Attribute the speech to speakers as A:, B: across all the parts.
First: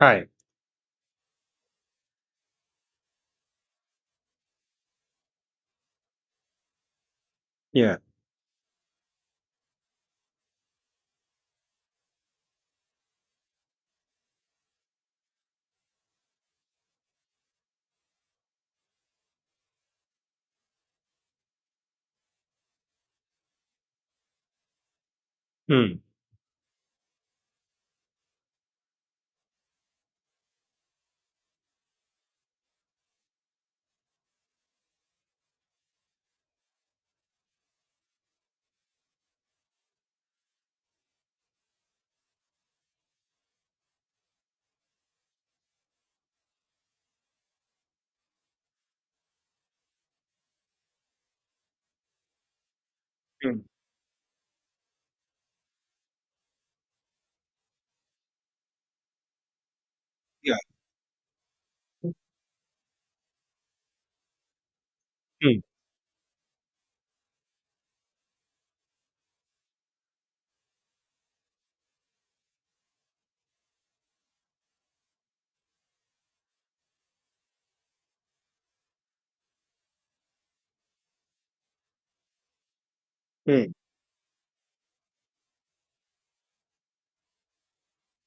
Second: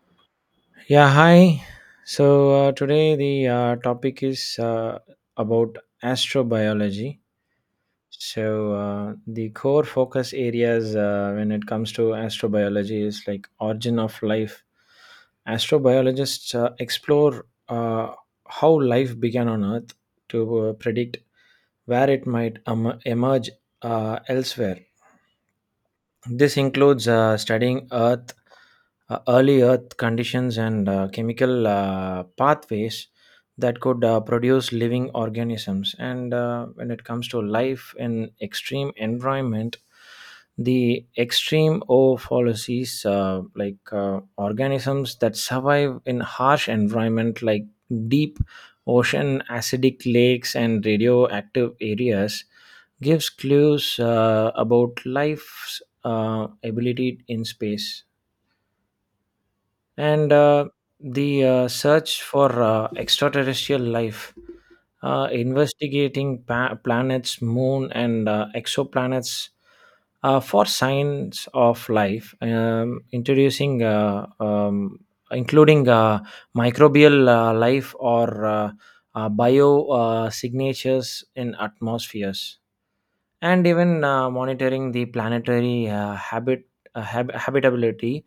A: Right.
B: Yeah, hi. So today the topic is about astrobiology.
A: Yeah.
B: So the core focus areas when it comes to astrobiology is like origin of life. Astrobiologists explore how life began on Earth to predict where it might emerge elsewhere.
A: Mm.
B: This includes studying Earth, early Earth conditions, and chemical pathways that could produce living organisms. And when it comes to life in extreme environment, the extreme oopolises, like organisms that survive in harsh environment, like deep ocean, acidic lakes, and radioactive areas, gives
A: Mm.
B: clues about life's ability in space and
A: Yeah.
B: the
A: Mm.
B: search for extraterrestrial life,
A: Mm.
B: investigating planets moon and exoplanets for signs of life, introducing including microbial life or bio signatures in atmospheres and even monitoring the planetary habitability,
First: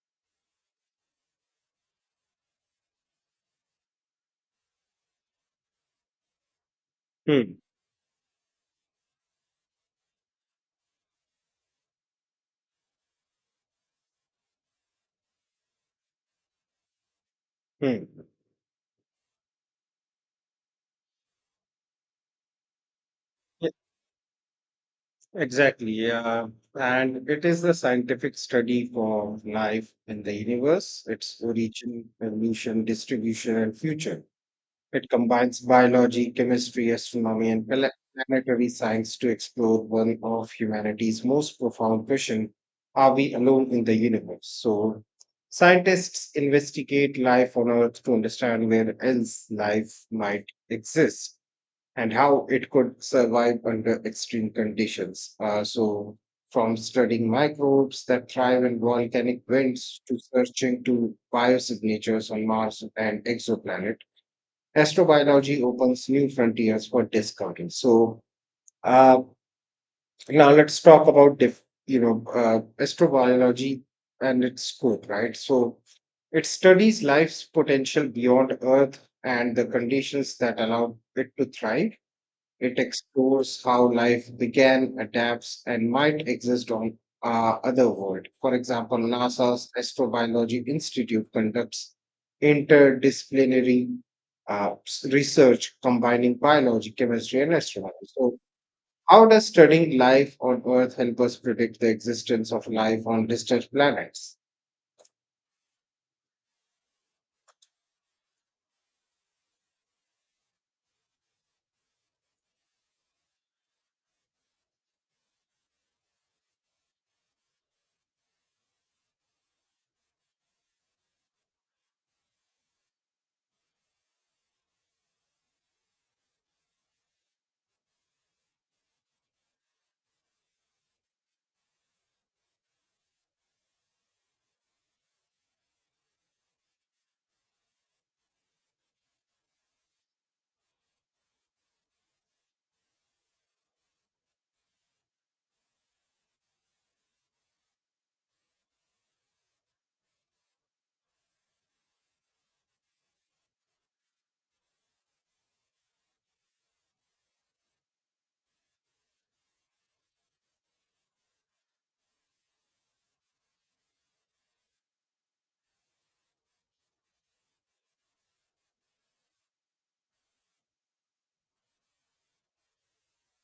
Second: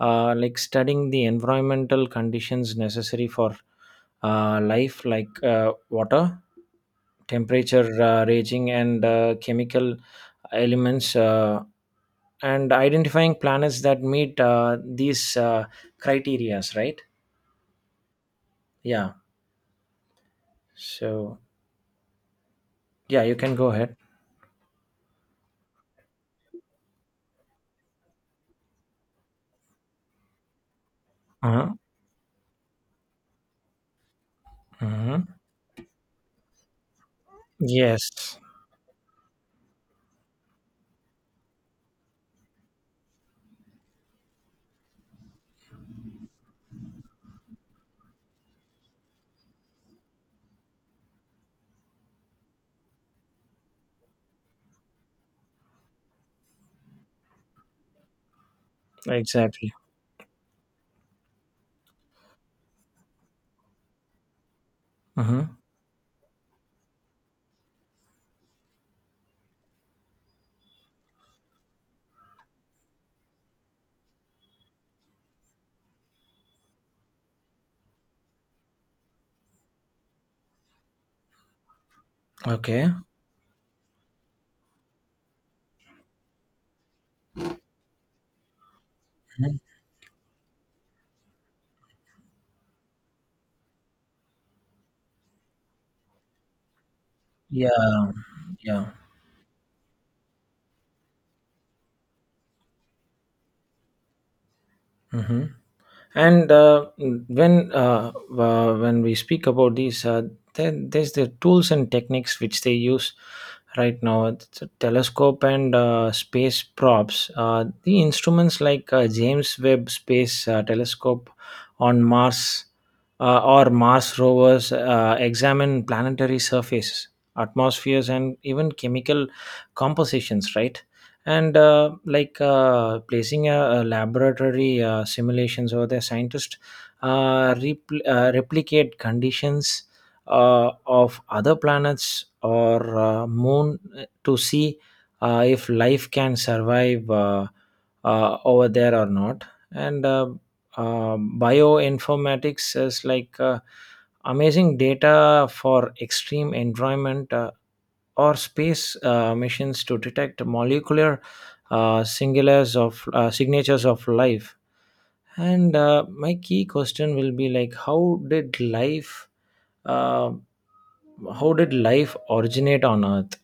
B: like studying the environmental conditions necessary for life like water
A: Mm.
B: temperature raging and chemical elements, and identifying planets that meet these criterias, right?
A: Mm.
B: Yeah. So yeah, you can go
A: Yes,
B: ahead.
A: exactly. Yeah. And it is the scientific study for life in the universe, its
B: Uh-huh.
A: origin, evolution, distribution, and future. It
B: Hmm.
A: combines biology, chemistry, astronomy, and
B: Yes.
A: planetary science to explore one of humanity's most profound questions. Are we alone in the universe? So, scientists investigate life on Earth to understand where else life might exist and how it could survive under extreme conditions. From studying microbes that thrive in volcanic
B: Exactly.
A: winds to searching to biosignatures on Mars and exoplanets,
B: Hmm.
A: astrobiology opens new frontiers for discovery. So uh, now let's talk about diff, you know astrobiology and its scope, right? So it studies life's potential beyond Earth and the conditions that allow it to thrive. It
B: Okay.
A: explores how life began, adapts, and might exist on other world. For example,
B: Mhm.
A: NASA's Astrobiology Institute conducts interdisciplinary, research combining biology, chemistry, and
B: Yeah.
A: astronomy. So,
B: Yeah.
A: how does studying life on Earth help us predict the existence of life on distant planets?
B: Hmm. And when When we speak about these, then there's the tools and techniques which they use right now. It's a telescope and space props. The instruments like James Webb Space Telescope on Mars or Mars rovers examine planetary surfaces, atmospheres, and even chemical compositions. Right, and like placing a laboratory simulations over there, scientists replicate conditions of other planets or moon to see if life can survive over there or not, and bioinformatics is like amazing data for extreme environment or space missions to detect molecular singulars of signatures of life. And my key question will be like, uh, how did life originate on Earth?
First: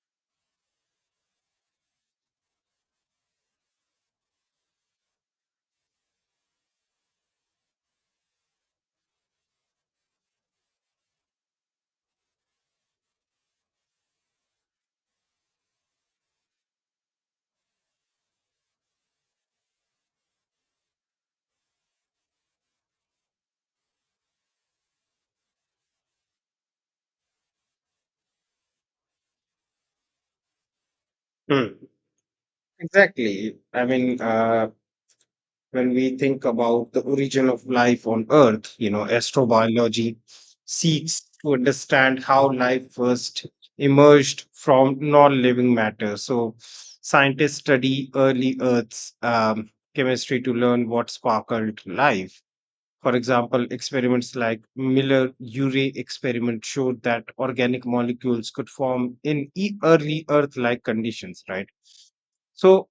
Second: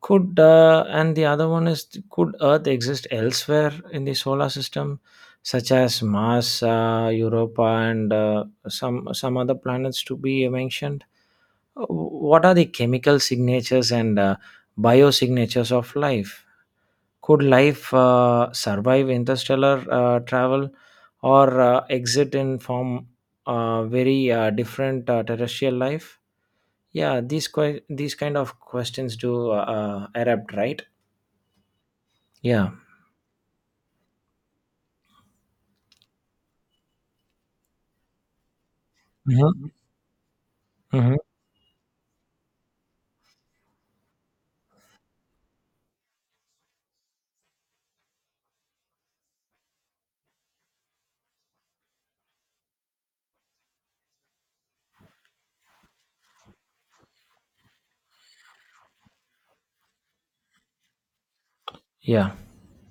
B: Could and the other one is, could Earth exist elsewhere in the solar system, such as Mars, Europa, and some other planets to be mentioned? What are the chemical signatures and biosignatures of life? Could life survive interstellar travel or exit in form very different terrestrial life? These kind of questions do erupt, right?
A: Hmm.
B: Yeah.
A: Exactly. I mean, when we think about the origin of life on earth, you know,
B: Hmm.
A: astrobiology seeks
B: Hmm.
A: to understand how life first emerged from non-living matter. So scientists study early earth's chemistry to learn what sparkled life. For example, experiments like Miller Urey experiment showed that organic molecules could form in early earth like conditions, right?
B: Yeah.
A: So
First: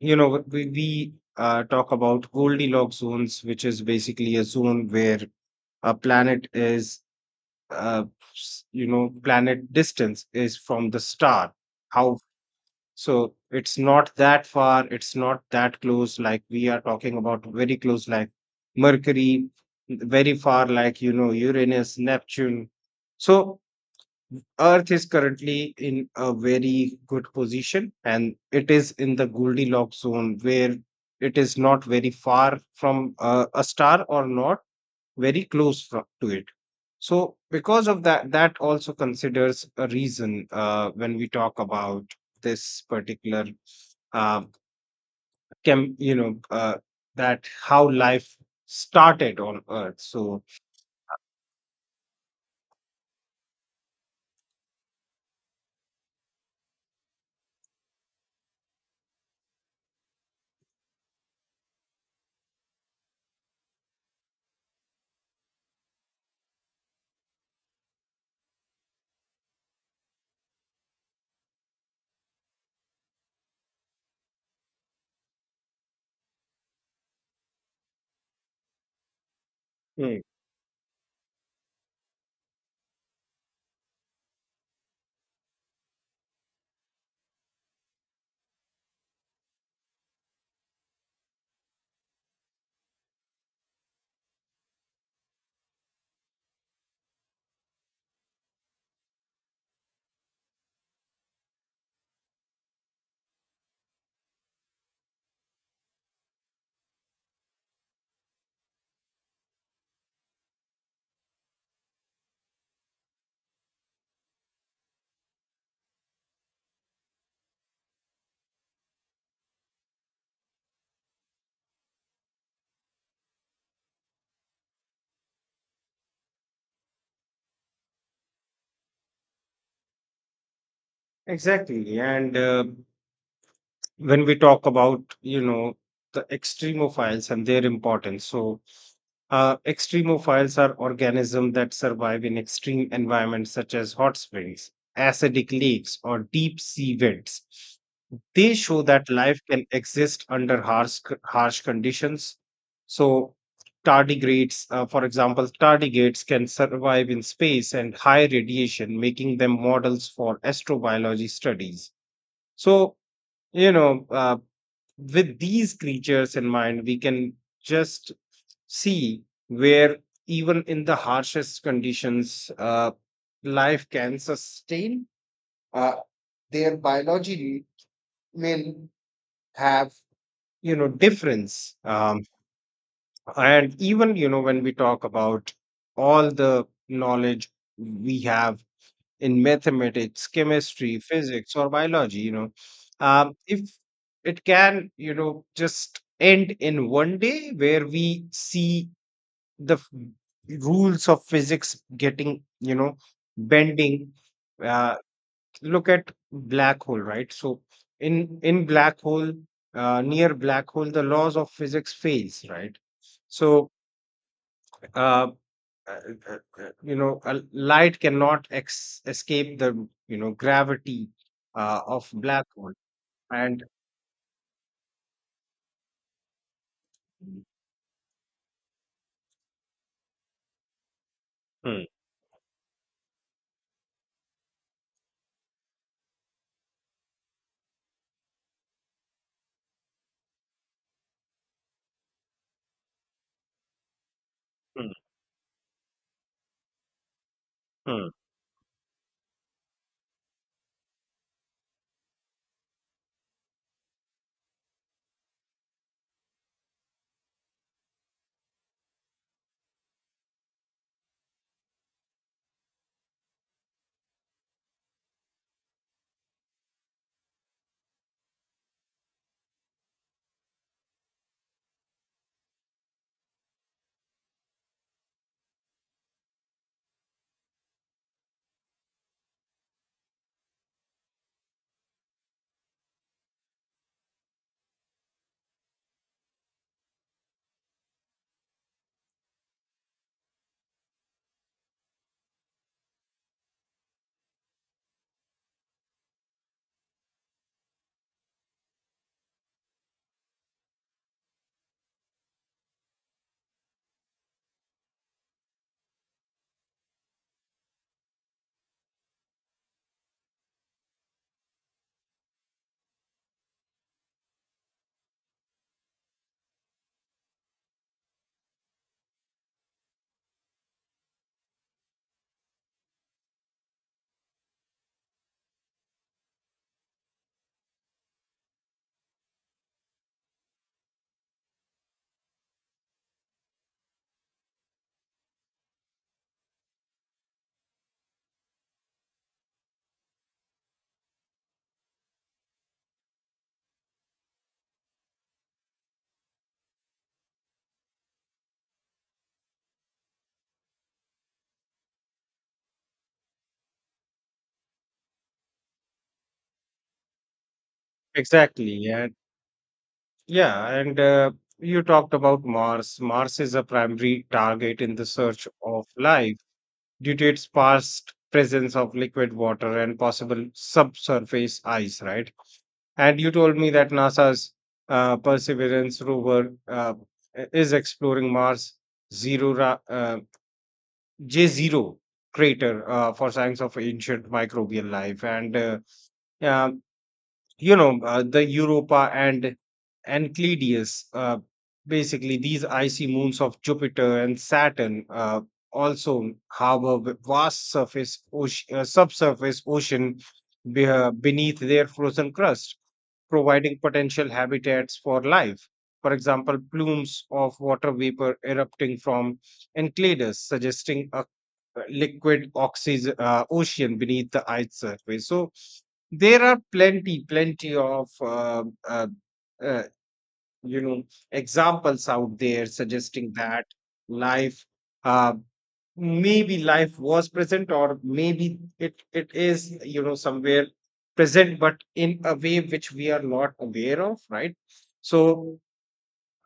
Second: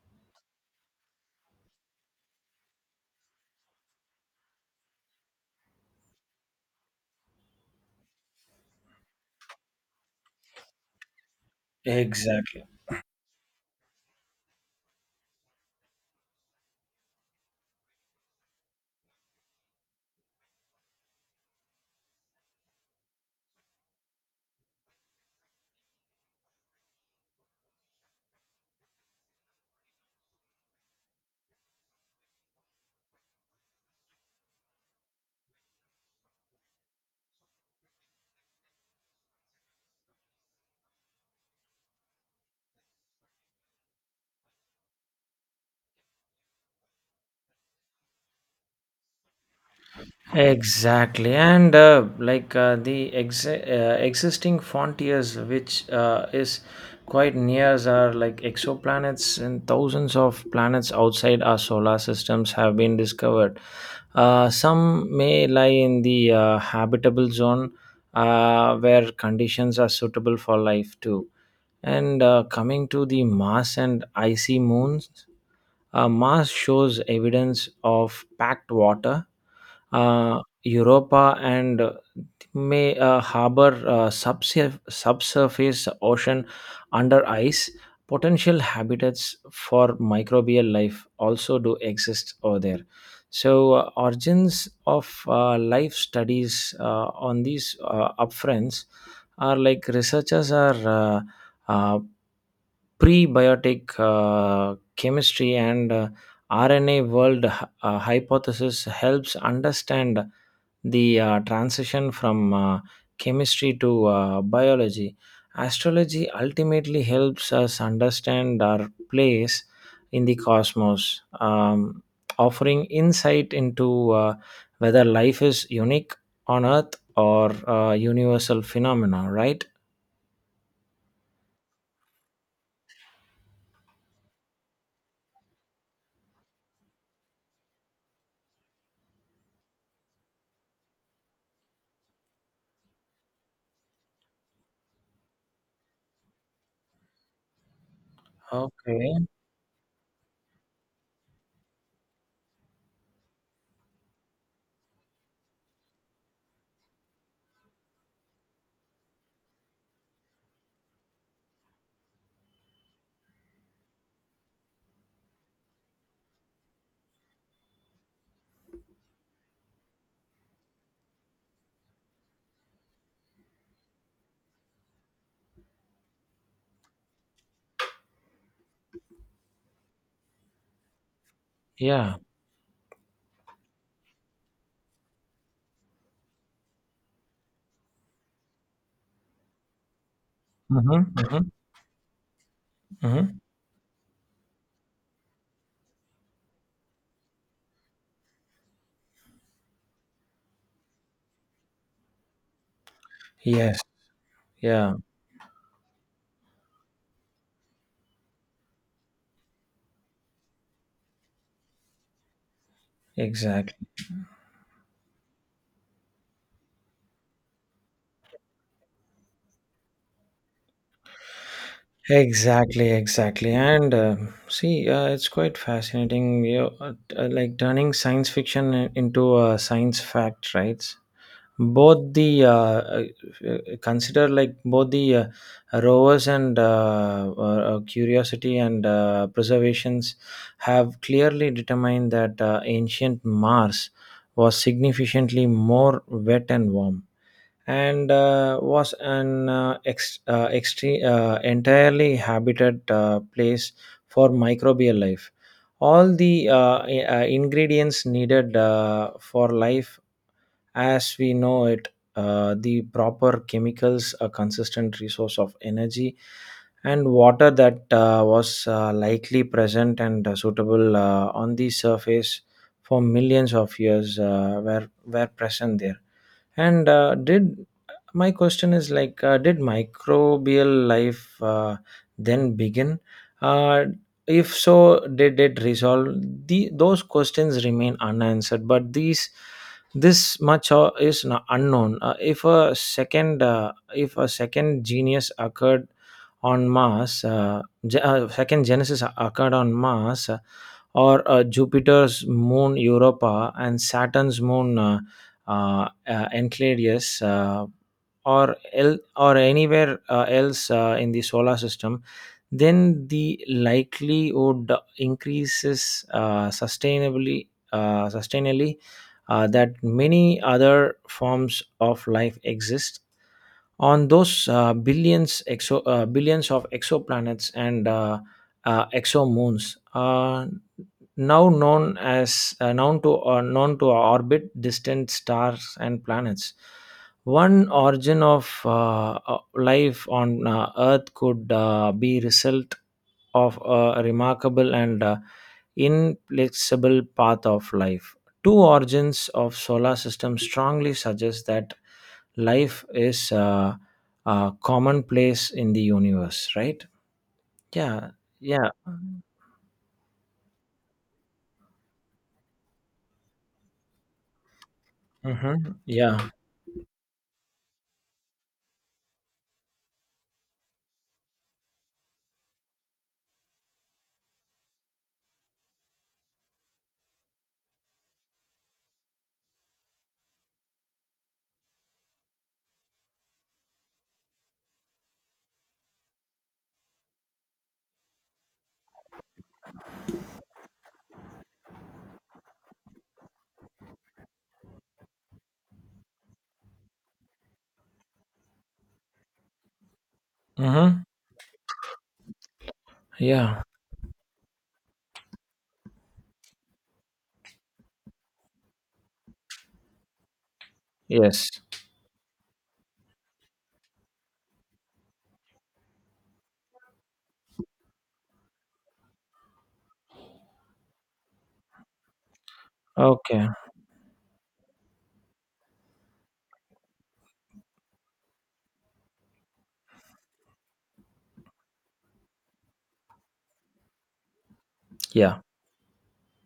A: you know, we talk about Goldilocks zones, which is basically a zone where a planet is, uh, you know, planet distance is from the star. How?
B: Exactly.
A: So it's not that far, it's not that close. Like we are talking about very close like Mercury, very far like, you know, Uranus, Neptune. So Earth is currently in a very good position and it is in the Goldilocks zone where it is not very far from, a star or not very close to it. So, because of that, that also considers a reason when we talk about this particular, uh, chem, you know, uh, that how life started on Earth. So,
B: Exactly, and like existing frontiers, which is quite near, are like exoplanets, and thousands of planets outside our solar systems have been discovered. Some may lie in the habitable zone, where conditions are suitable for life too. And coming to the Mars and icy moons, Mars shows evidence of packed water.
A: hmm,
B: Europa and may harbor subsurface ocean under ice. Potential habitats for microbial life also do exist over there. So, origins of life studies on these upfronts are like researchers are uh, prebiotic chemistry and RNA world hypothesis helps understand the transition from chemistry to biology. Astrology ultimately helps us understand our place in the cosmos, offering insight into whether life is unique on Earth or a universal phenomena. Right?
A: exactly. And when we talk about, you know, the extremophiles and their importance. So extremophiles are organisms that survive in extreme environments such as hot springs, acidic lakes, or deep sea vents. They show that
B: Okay.
A: life can exist under harsh conditions. So tardigrades, for example, tardigrades can survive in space and high radiation, making them models for astrobiology studies. So, you know, with these creatures in mind, we can just see where, even in the harshest conditions, life can sustain. Uh, their biology will have, you know, difference,
B: Yeah.
A: and even, you know, when we talk about all the knowledge we have in mathematics, chemistry,
B: Mm-hmm, mm-hmm,
A: physics, or biology, you know,
B: mm-hmm.
A: if it can, you know, just end in one day where we see the rules of physics getting, you know,
B: Yes.
A: bending.
B: Yeah.
A: Uh, look at black hole, right? So in black hole, near black hole, the laws of physics fails, right? So
B: Exactly.
A: uh, uh, uh, you know, a light cannot escape the, you know, gravity of black hole.
B: Exactly, exactly.
A: And
B: And see, it's quite fascinating. You know, like turning science fiction into a science fact, right? Both the Consider like both the rovers and curiosity and preservations have clearly determined that ancient Mars was
A: mm,
B: significantly more wet and warm and
A: mm,
B: was an entirely habited place for microbial life. All the ingredients needed for life as we know it, the proper chemicals, a consistent resource of energy, and water that was likely present and suitable on the surface for millions of years were present there. And did my question is like, did microbial life then begin? Uh, if so, did it resolve? The those questions remain unanswered, but these this much is unknown. If a second genius occurred on Mars, ge- second genesis occurred on Mars, or Jupiter's moon Europa and Saturn's moon Enceladus. Or or anywhere else in the solar system, then the likelihood increases sustainably that many other forms of life exist on those billions of exoplanets and exomoons now known as known to known to orbit distant stars and planets. One origin of life on Earth could be result of a remarkable and inflexible path of life. Two origins of solar system strongly suggest that life is commonplace in the universe. Right? Yeah. Yeah.
A: exactly. And yeah, and you talked about Mars. Mars is a primary target in the search
B: Hmm.
A: of
B: Yeah.
A: life due to its past presence of liquid water and possible subsurface ice, right? And you told me that NASA's, Perseverance rover, is exploring Mars zero ra- uh, J zero crater for signs of ancient microbial life. And yeah, you know the Europa and Enceladus. Basically, these icy moons of Jupiter and Saturn also harbor vast surface ocean, subsurface ocean
B: Hmm.
A: beneath their frozen crust,
B: Yeah.
A: providing potential habitats for life. For example, plumes of water vapor erupting from Enceladus, suggesting a
B: Yes.
A: liquid oxygen ocean beneath the ice surface. So there are plenty, plenty of uh, you know, examples out there suggesting
B: Okay.
A: that life, uh, maybe life was present, or maybe it is, you know, somewhere present, but in a way which we are not aware of, right?
B: Yeah.
A: So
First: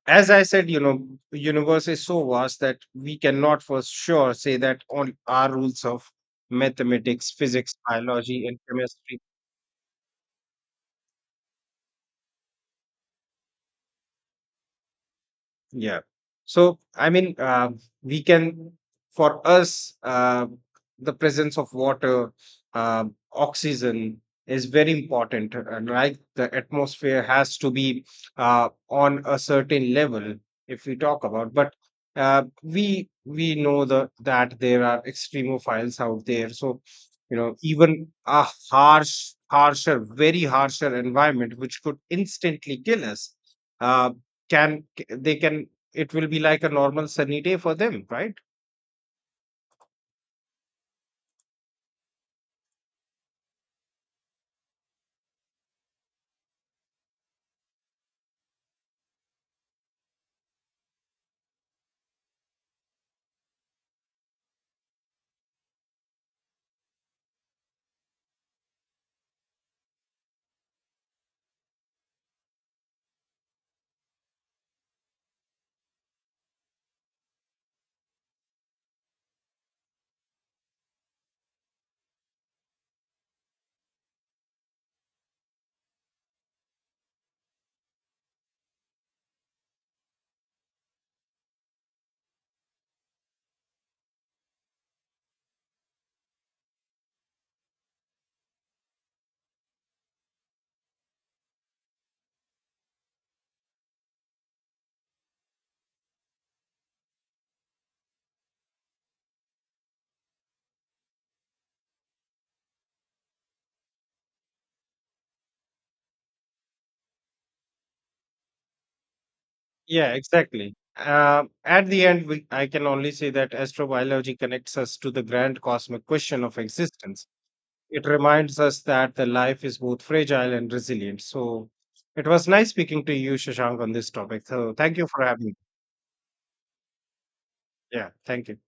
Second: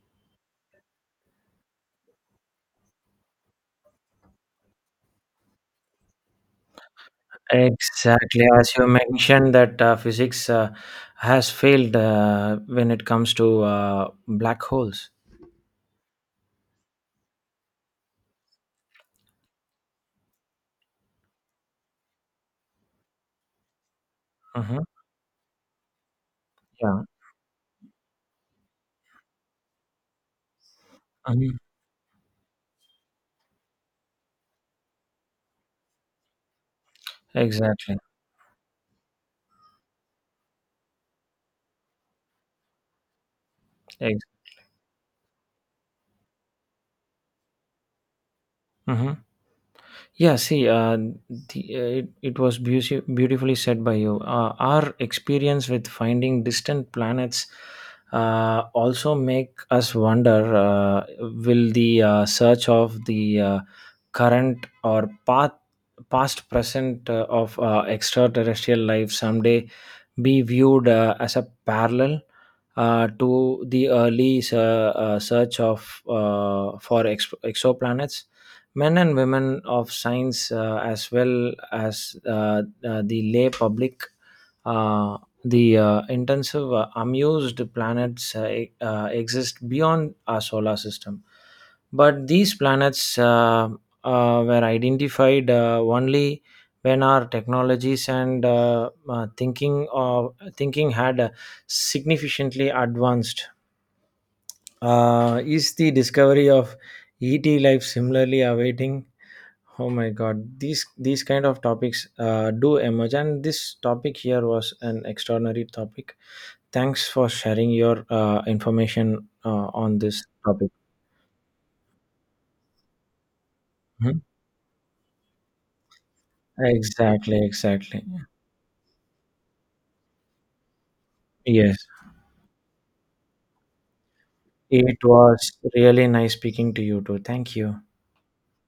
A: as I said, you know, the universe is so vast that we cannot for sure say that all our rules of mathematics, physics, biology,
B: Exactly.
A: and
B: As you
A: chemistry.
B: mentioned that physics has failed when it comes to black holes.
A: Yeah. So, I mean, we can, for us, the presence of water, uh, oxygen is
B: Mm-hmm.
A: very important. Uh, like the
B: Yeah.
A: atmosphere has to be on a certain level if we talk about.
B: Hmm.
A: But we know the that there are extremophiles out there. So, you know,
B: Exactly.
A: even a harsh, harsher, very harsher environment, which could instantly kill us. Uh,
B: Ex-
A: can it will be like a normal sunny day for them, right?
B: mhm. Yeah, see, it was beautifully said by you. Our experience with finding distant planets also make us wonder: will the search of the current or path, past, present of extraterrestrial life someday be viewed as a parallel? To the early search of exoplanets, men and women of science as well as the lay public uh, the intensive amused planets exist beyond our solar system, but these planets were identified only when our technologies and thinking had significantly advanced. Is the discovery of et life similarly awaiting? Oh my God, these kind of topics do emerge, and this topic here was an extraordinary topic. Thanks for sharing your information on
A: Yeah,
B: this topic.
A: exactly. At the end, I can only say that
B: Mhm.
A: astrobiology connects us to the grand cosmic question of existence.
B: Exactly, exactly.
A: It reminds us that the life is both fragile and resilient. So
B: Yes,
A: it was nice speaking to you, Shashank, on this topic. So thank
B: it
A: you for having
B: was
A: me.
B: really nice speaking to you too. Thank you.
A: Yeah, thank you.